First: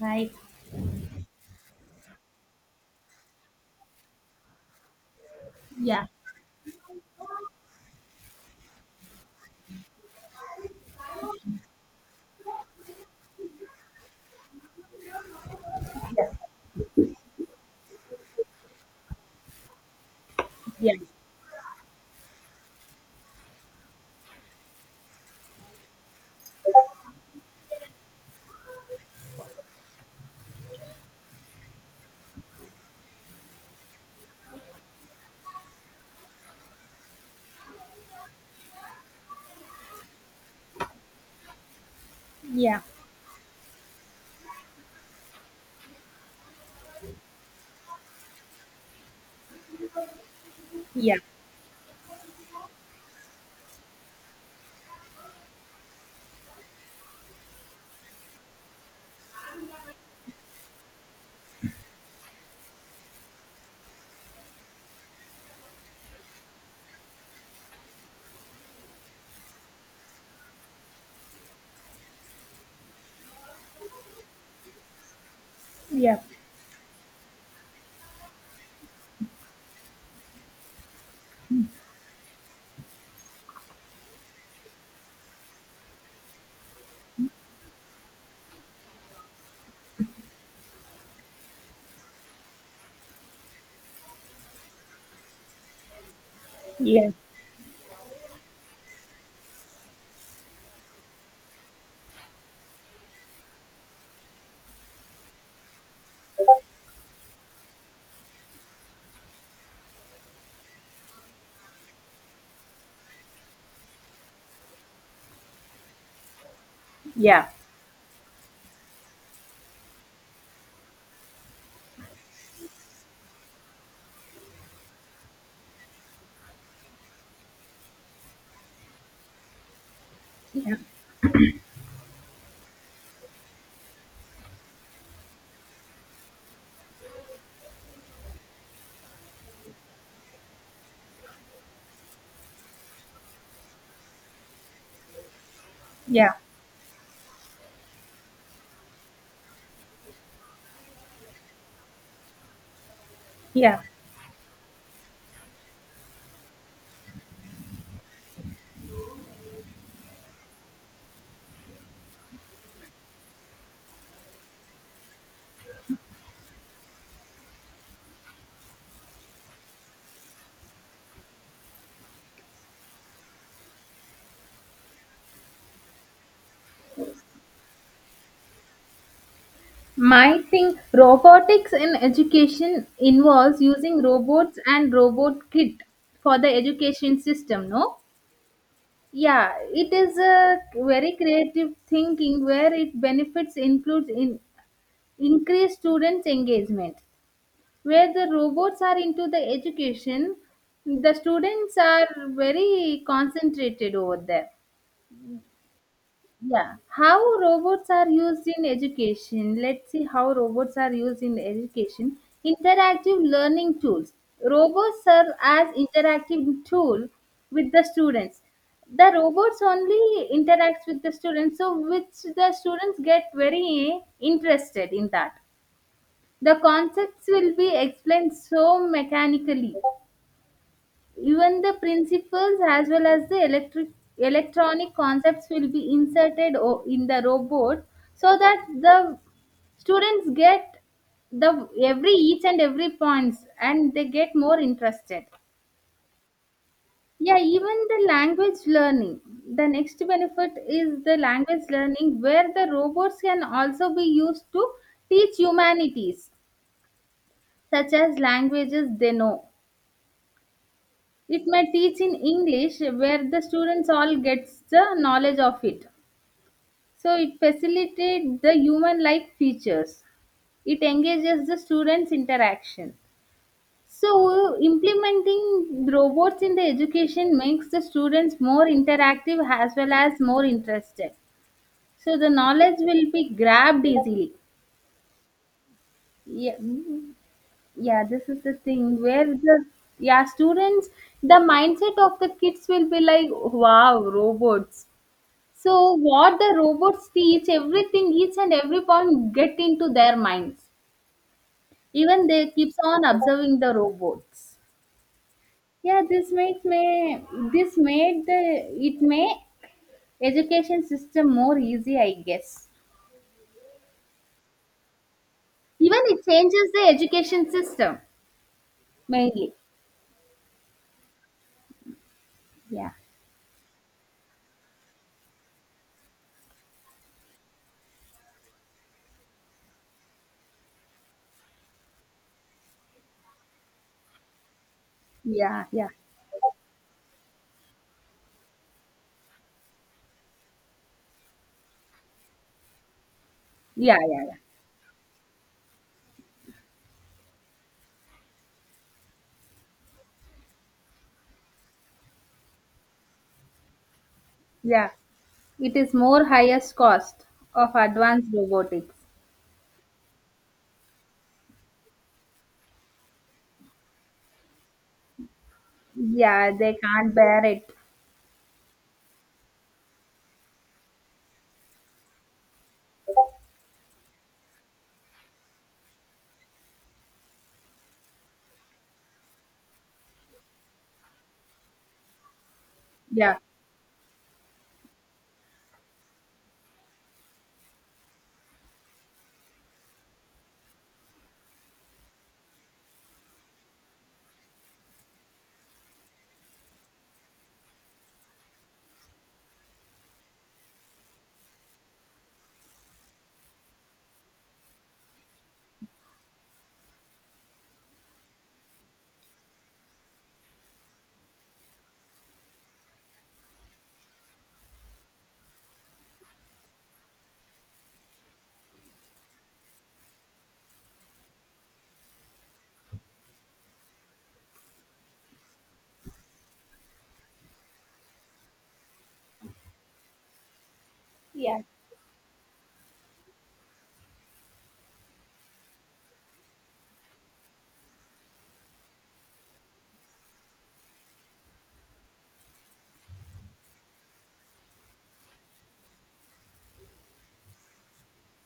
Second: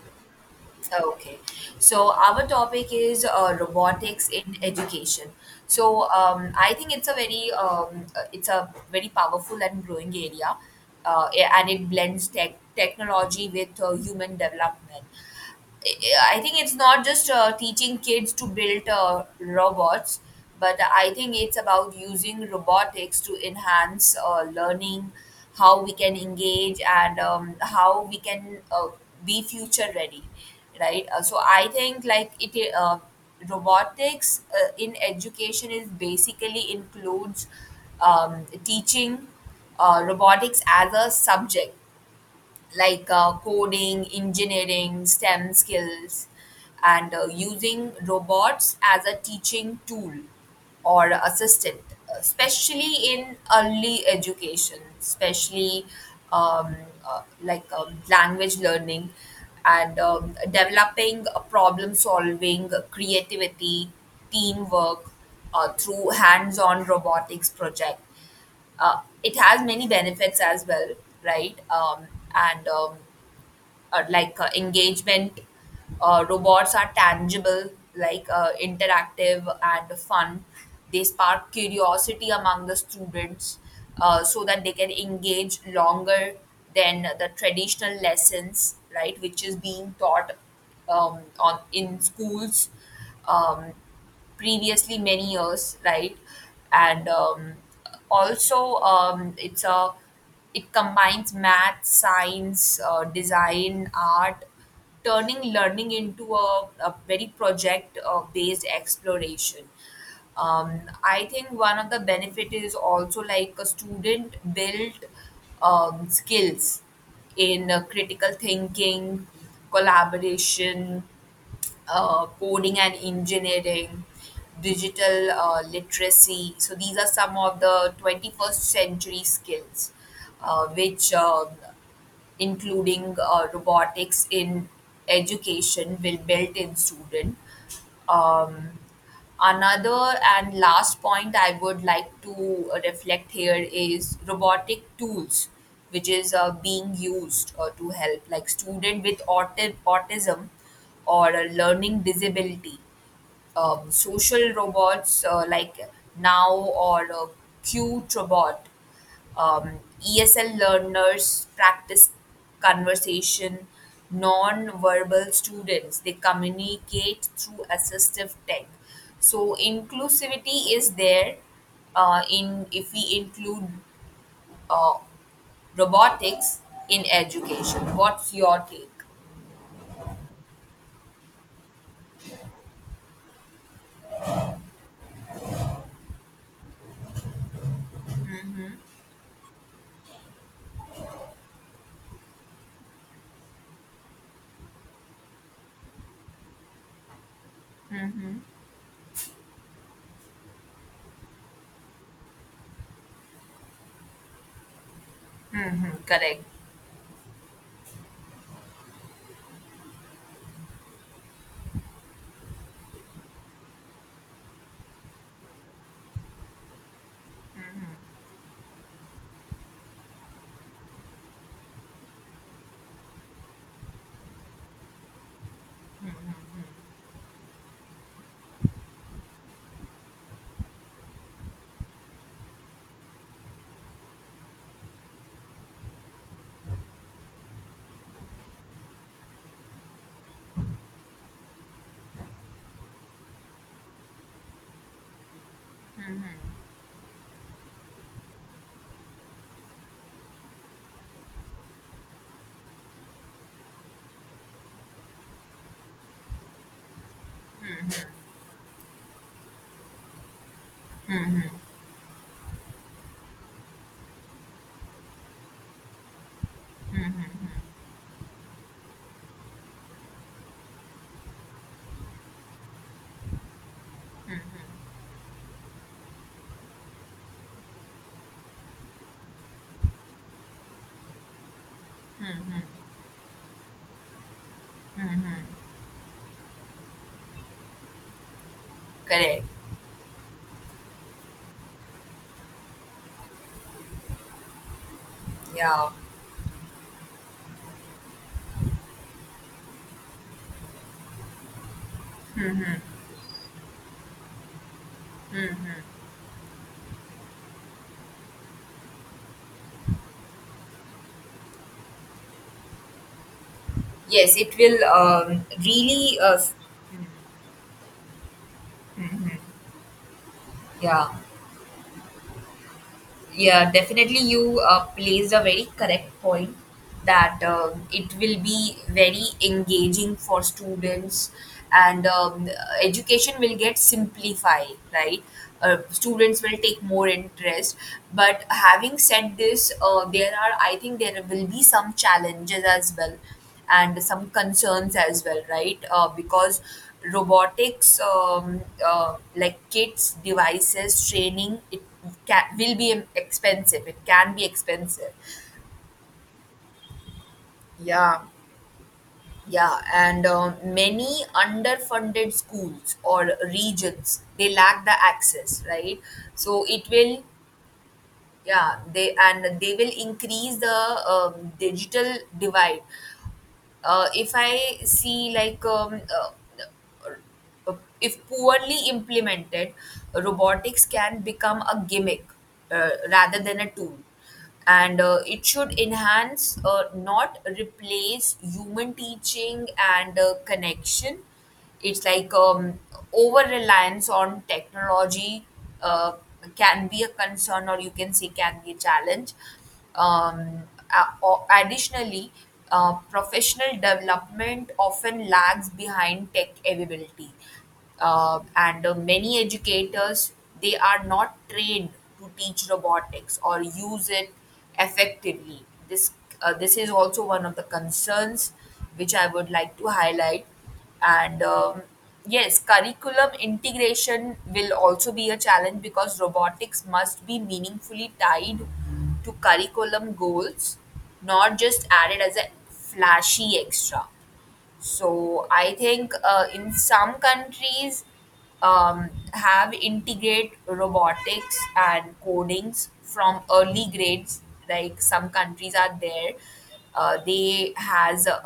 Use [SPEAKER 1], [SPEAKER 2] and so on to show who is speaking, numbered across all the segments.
[SPEAKER 1] Right?
[SPEAKER 2] Okay, so our topic is robotics in education.
[SPEAKER 1] Yeah,
[SPEAKER 2] I think it's a very powerful and growing area, and it blends technology with human development. I think it's not just teaching kids to build robots, but
[SPEAKER 1] yeah,
[SPEAKER 2] I think it's about using robotics to enhance learning, how we can engage, and how we can be future ready, right? So I think like it robotics in education is basically includes teaching robotics as a subject
[SPEAKER 1] yeah,
[SPEAKER 2] like coding, engineering, STEM skills, and using robots as a teaching tool or
[SPEAKER 1] yeah,
[SPEAKER 2] assistant, especially in early education, especially um, language learning and developing a problem solving, creativity, teamwork through hands on robotics project. Uh, it has many benefits as well, right? And like Engagement.
[SPEAKER 1] yeah, yeah.
[SPEAKER 2] Robots are tangible, like interactive and fun. They spark curiosity among the students so that they can engage longer than the traditional lessons, right? Which is being taught on in schools. Um, Previously many years, right? And
[SPEAKER 1] Yeah.
[SPEAKER 2] Also, it's a it combines math, science, design, art, turning learning into a very project based exploration. I think one of the benefit is also like a student built skills
[SPEAKER 1] Yeah,
[SPEAKER 2] in critical thinking, collaboration, coding and engineering, digital literacy. So these are some of the 21st century skills, which including robotics in education will build in student. um, Another and last point I would like to reflect here is robotic tools which
[SPEAKER 1] yeah,
[SPEAKER 2] is being used to help like student with autism or a learning disability.
[SPEAKER 1] yeah.
[SPEAKER 2] Social robots like now or qt robot. ESL learners practice conversation, non-verbal students, they communicate through assistive tech. So inclusivity is there in if we include uh, robotics in education. What's your take?
[SPEAKER 1] My thing, robotics in education involves using robots and robot kit for the education system, no? Yeah, it is a very creative thinking where it benefits includes in increased students' engagement. Where the robots are into the education, the students are very concentrated over there.
[SPEAKER 2] Mm-hmm, correct,
[SPEAKER 1] Yeah, how robots are used in education. Let's see how robots are used in education. Interactive learning tools. Robots serve as interactive tool with the students. The robots only interacts with the students, so which the students get very interested in that. The concepts will be explained so mechanically. Even the principles as well as the electric electronic concepts will be inserted in the robot so that the students get the every each and every points, and they get more interested. Yeah, even the language learning, the next benefit is the language learning, where the robots can also be used to teach humanities such as languages they know. It might teach in English, where the students all gets the knowledge of it. So it facilitates the human like features. It engages the students interaction. So implementing robots in the education makes the students more interactive as well as more interested, so the knowledge will be grabbed easily. Yeah, yeah, this is the thing where
[SPEAKER 2] correct.
[SPEAKER 1] the, yeah, students, the mindset of the kids will be like, wow, robots. So
[SPEAKER 2] Yeah.
[SPEAKER 1] what the robots teach, everything, each and every point get into their minds. Even they keeps on observing the robots. Yeah, this makes me, this made the, it made education system more easy, I guess.
[SPEAKER 2] Yes, it will
[SPEAKER 1] Even it changes the education system mainly.
[SPEAKER 2] yeah.
[SPEAKER 1] Yeah,
[SPEAKER 2] Yeah, definitely you placed a very correct point that it will be very engaging for students and education will get simplified, right?
[SPEAKER 1] yeah, yeah,
[SPEAKER 2] Students will take more interest, but having said this there are I think there will be some challenges as well
[SPEAKER 1] yeah,
[SPEAKER 2] and
[SPEAKER 1] yeah,
[SPEAKER 2] some
[SPEAKER 1] yeah.
[SPEAKER 2] concerns as well, right? Because robotics, like kits, devices, training, it will be expensive. It can be
[SPEAKER 1] Yeah.
[SPEAKER 2] expensive.
[SPEAKER 1] It is more highest cost of
[SPEAKER 2] Yeah,
[SPEAKER 1] advanced robotics.
[SPEAKER 2] yeah, and many underfunded schools or regions they lack the access, right?
[SPEAKER 1] Yeah,
[SPEAKER 2] So
[SPEAKER 1] they
[SPEAKER 2] it
[SPEAKER 1] can't
[SPEAKER 2] will,
[SPEAKER 1] bear it.
[SPEAKER 2] yeah, they and they will increase the digital divide. If I see uh, if poorly implemented, robotics can become a gimmick rather
[SPEAKER 1] Yeah.
[SPEAKER 2] than a tool. And it should enhance, not replace, human teaching and connection. It's like Over reliance on technology uh, can be a concern, or you can say, can be a challenge. um, Additionally, professional development often lags behind tech availability, and many educators they are not trained to teach robotics or use it effectively. This this is also one of the concerns which I would like to highlight, and yes, curriculum integration will also be a challenge because robotics must be meaningfully tied to curriculum goals, not
[SPEAKER 1] Yeah.
[SPEAKER 2] just added as a flashy extra. So I think in some countries have integrate robotics and codings from early grades. Like some countries are there, they has a,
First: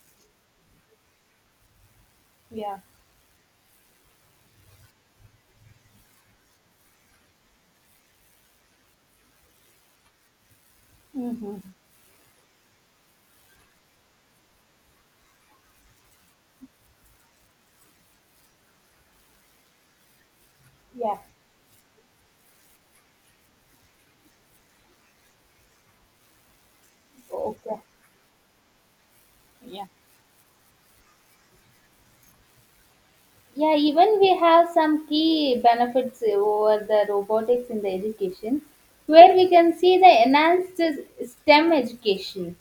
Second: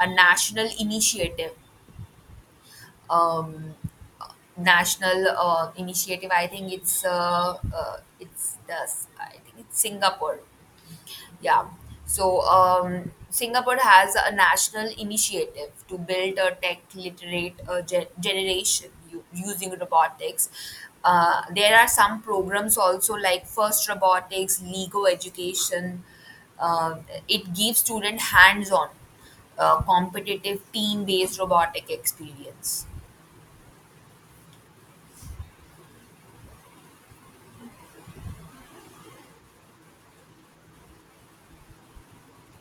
[SPEAKER 2] a national initiative. Um, National initiative. I think it's the I think it's Singapore, yeah. So, Singapore has a national initiative to build a tech literate generation using robotics. There are some programs also like First Robotics, Lego Education. Uh, it gives
[SPEAKER 1] Okay.
[SPEAKER 2] student hands-on, competitive team-based robotic experience.
[SPEAKER 1] Yeah, even we have some key benefits over the robotics in the education, where we can see the enhanced STEM education,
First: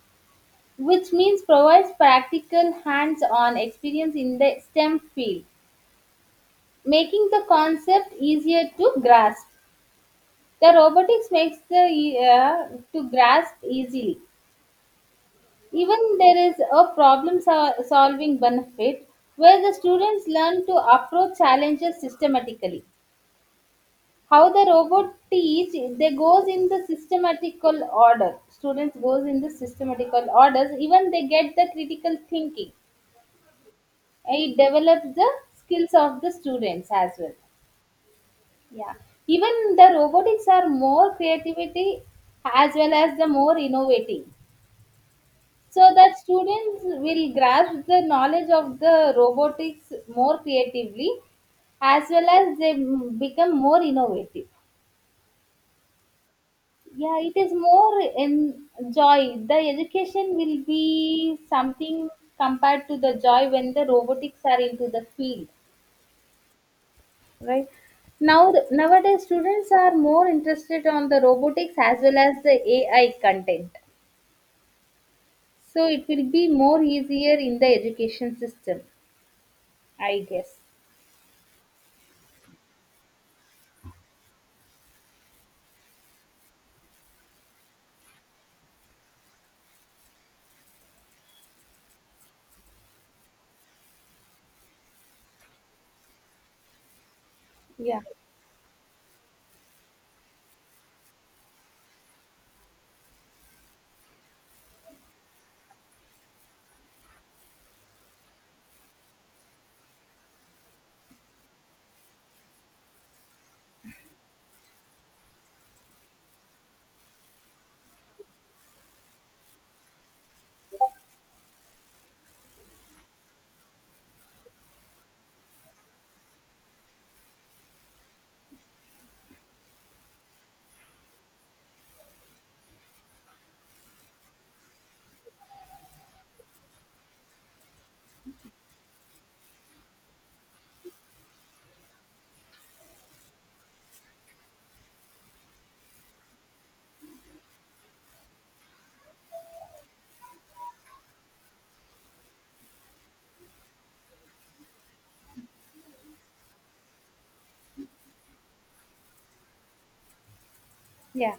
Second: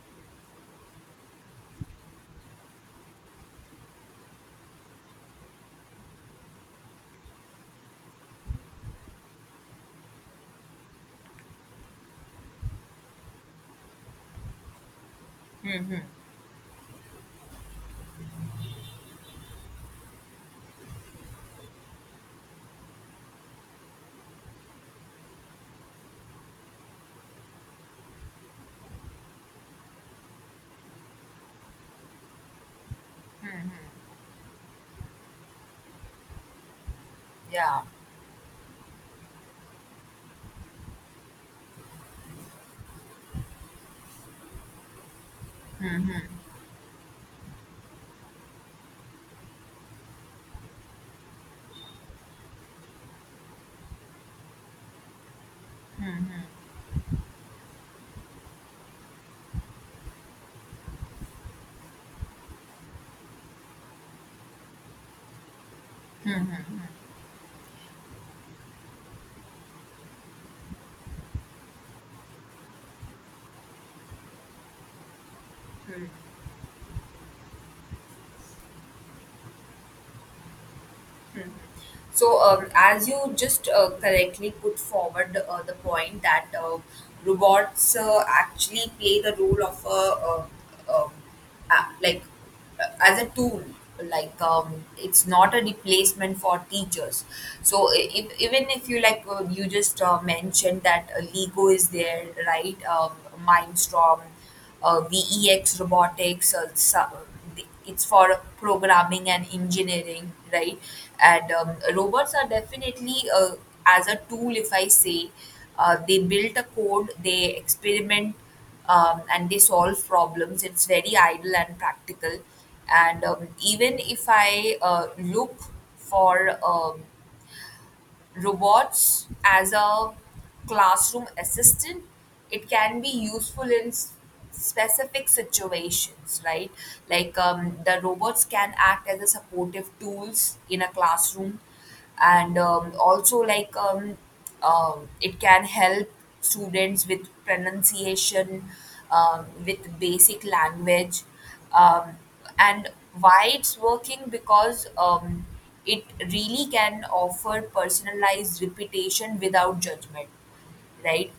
[SPEAKER 1] which means provides practical hands-on experience in the STEM field, making the concept easier to grasp. The robotics makes the to grasp easily.
[SPEAKER 2] Hmm. Hmm.
[SPEAKER 1] Even there is a problem solving benefit, where the students learn to approach challenges systematically. How the robot teach, they goes in the systematical order. Students goes in the systematical orders. Even they get the critical thinking.
[SPEAKER 2] Hmm, hmm.
[SPEAKER 1] It develops the skills of the students as well.
[SPEAKER 2] Yeah.
[SPEAKER 1] Yeah. Even the robotics are more creativity as well as the more innovating. So
[SPEAKER 2] Hmm,
[SPEAKER 1] that students will grasp the knowledge of the robotics more creatively, as well as they become more innovative.
[SPEAKER 2] hmm,
[SPEAKER 1] Yeah, it is more enjoy, the education will be something compared to the joy when the robotics are into the field, right? Now nowadays students are more interested on the robotics as well as the AI content, so it will
[SPEAKER 2] hmm.
[SPEAKER 1] be more easier in the education system, I guess.
[SPEAKER 2] Hmm. So, as you just correctly put forward the point that robots actually play the role of uh, um, like as a tool, it's not a replacement for teachers. So,
[SPEAKER 1] Yeah,
[SPEAKER 2] I- if, even if you like, you just mentioned that Lego is there, right? Mindstorm, VEX Robotics, it's for programming and engineering, right? And robots are definitely as a tool if I say they build a code they experiment and they solve problems, it's very idle and practical. And even if I look for um, robots as a classroom assistant, it can be useful in specific situations, right? The robots can act as a supportive tools in a classroom and also like it can help students with pronunciation with basic language, um, and why it's working because it really can offer personalized reputation without judgment, right?
[SPEAKER 1] yeah,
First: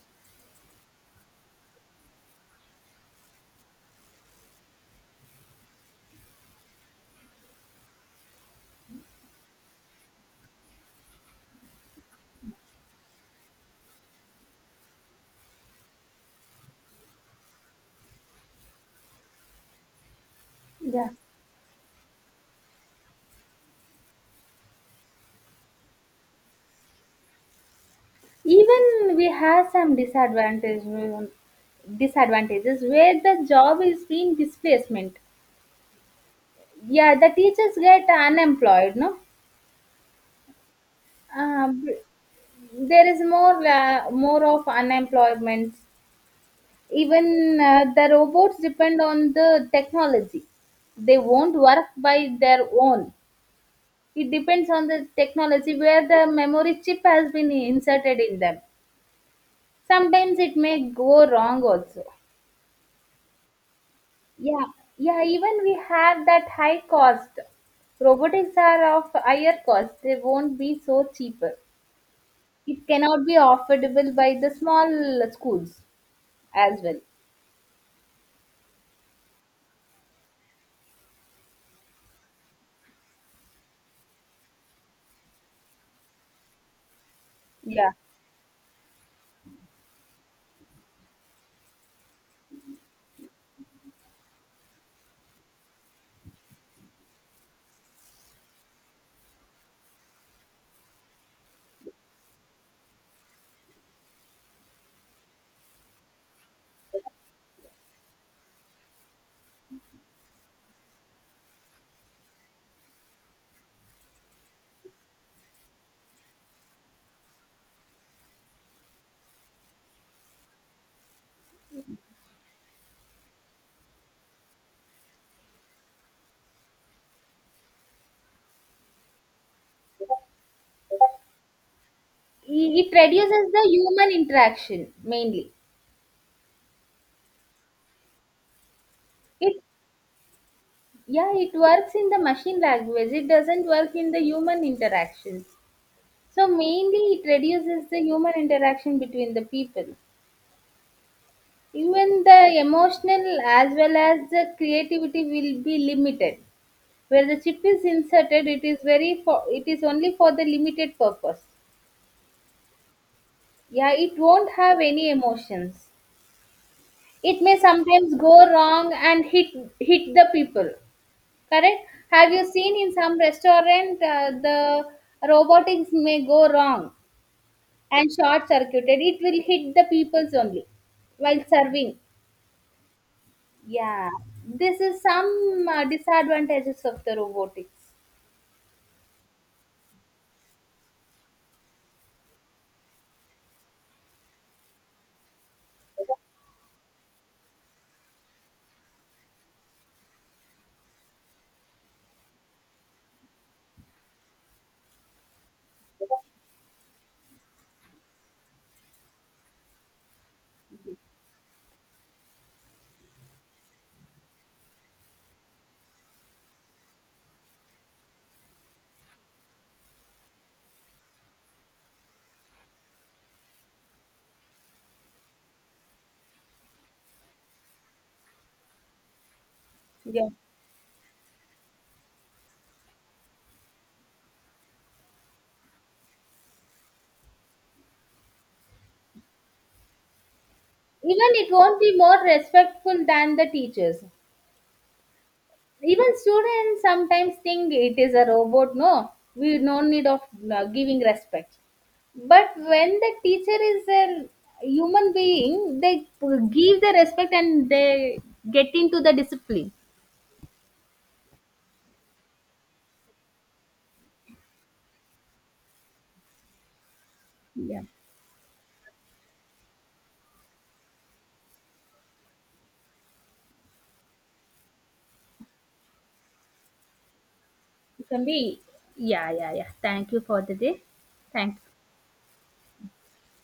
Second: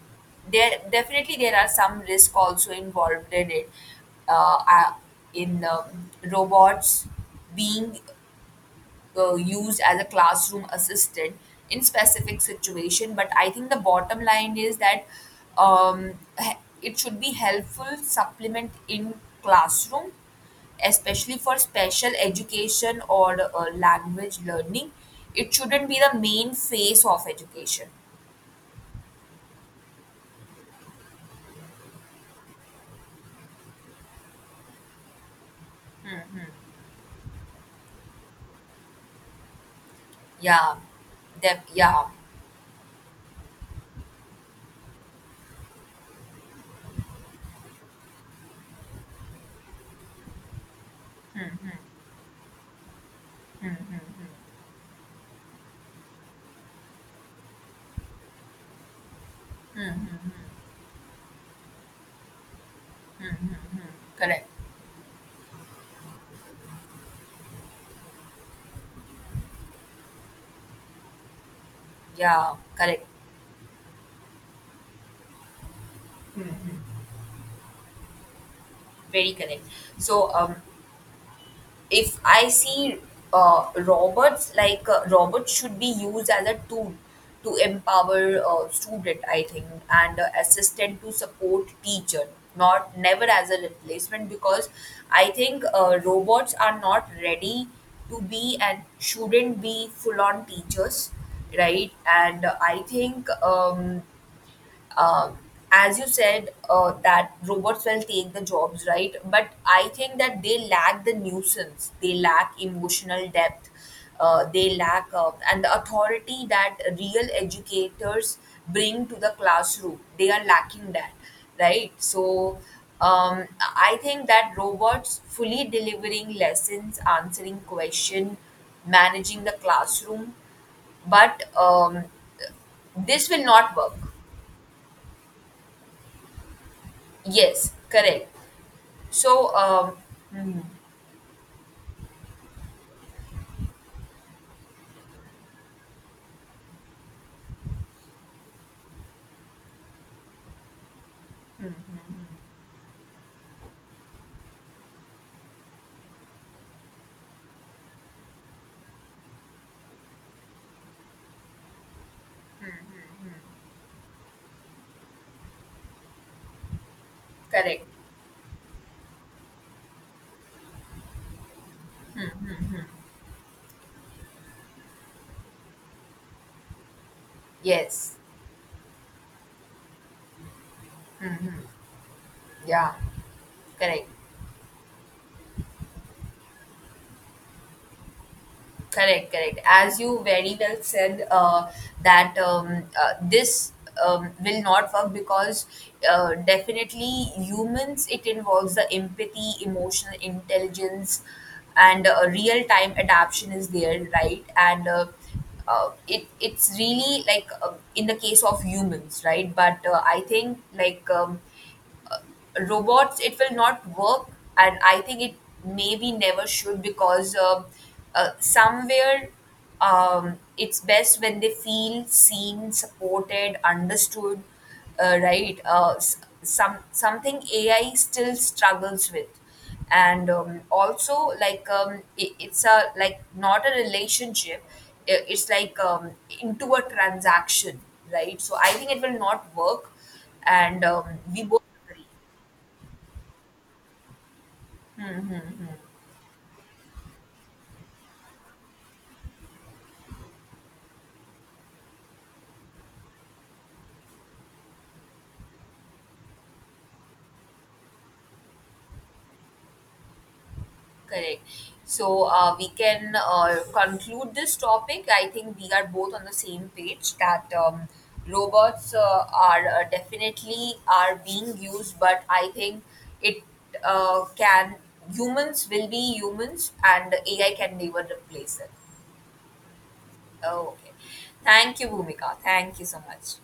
[SPEAKER 2] There definitely there are some risk also involved in it. Uh, uh, in Robots being used as a classroom assistant in specific situation, but I think the bottom line is that um, it should be helpful supplement in classroom,
[SPEAKER 1] yeah,
[SPEAKER 2] especially for special education or language learning. It shouldn't be the main face of education.
[SPEAKER 1] even we have some disadvantage, disadvantages, where the job is being displacement. Yeah, the teachers get unemployed, no?
[SPEAKER 2] yeah
[SPEAKER 1] uh,
[SPEAKER 2] yeah.
[SPEAKER 1] there is more more of unemployment. Even the robots depend on the technology, they won't work by their own. It depends on the technology, where the memory chip has been inserted in them. Sometimes it may go wrong also.
[SPEAKER 2] Correct.
[SPEAKER 1] Yeah. Yeah, even we have that high cost. Robotics are of higher cost, they won't be so cheaper.
[SPEAKER 2] Yeah.
[SPEAKER 1] It
[SPEAKER 2] Correct.
[SPEAKER 1] cannot be affordable by the small schools as well.
[SPEAKER 2] Very correct. So if I see robots should be used as a tool to
[SPEAKER 1] Yeah.
[SPEAKER 2] empower student, I think, and assistant to support teacher, not never as a replacement because I think robots are not ready to be and shouldn't be full on teachers, right? And I think. Um, as you said, that robots will take the jobs, right? But I think that they lack the nuisance, they lack emotional depth, they lack and the authority that real educators bring to the classroom. They are lacking that, right? So. I think that robots fully delivering lessons, answering question, managing the classroom, but
[SPEAKER 1] It
[SPEAKER 2] this will
[SPEAKER 1] reduces the
[SPEAKER 2] not work.
[SPEAKER 1] human interaction mainly.
[SPEAKER 2] Yes, correct. So,
[SPEAKER 1] It,
[SPEAKER 2] hmm,
[SPEAKER 1] yeah, it works in the machine language. It doesn't work in the human interactions. So mainly it reduces the human interaction between the people. Even the emotional as well as the creativity will be limited. Where the chip is inserted, it is very for it is only for the limited purpose. Yeah, it won't have any emotions. It may
[SPEAKER 2] correct.
[SPEAKER 1] sometimes go wrong and hit, hit the people. Correct. Have you seen in some restaurant the robotics may go wrong and
[SPEAKER 2] Yes,
[SPEAKER 1] short circuited, it will hit the people's only while serving.
[SPEAKER 2] yeah, correct,
[SPEAKER 1] Yeah, this is some disadvantages of the robotics.
[SPEAKER 2] correct, correct. As you very well said, that this will not work because definitely humans, it involves the empathy, emotional intelligence, and real time adaptation is there, right? And it it's really like in the case of humans, right? But I think like. Robots it will not work and I think it maybe never should because somewhere it's best when they feel seen supported understood, right. Some something ai still struggles with. And
[SPEAKER 1] Yeah,
[SPEAKER 2] also like it, it's a like not a relationship, it's like into a transaction, right? So I think it will not work. And
[SPEAKER 1] even
[SPEAKER 2] we
[SPEAKER 1] it
[SPEAKER 2] both
[SPEAKER 1] won't be
[SPEAKER 2] agree.
[SPEAKER 1] more respectful than the teachers.
[SPEAKER 2] Mm-hmm.
[SPEAKER 1] Even students sometimes think it is a robot, no, we no need of giving respect. But when the teacher is a human being, they give the respect and they get into the discipline.
[SPEAKER 2] Correct. So we can conclude this topic. I think we are both on the same page that
[SPEAKER 1] Yeah.
[SPEAKER 2] robots are definitely are being used, but I think it can humans will be humans and AI can never
[SPEAKER 1] It can
[SPEAKER 2] replace
[SPEAKER 1] be.
[SPEAKER 2] it.
[SPEAKER 1] Yeah, yeah, yeah, thank you for the day.
[SPEAKER 2] Okay.
[SPEAKER 1] Thanks.
[SPEAKER 2] Thank you, Bhumika. Thank you so much.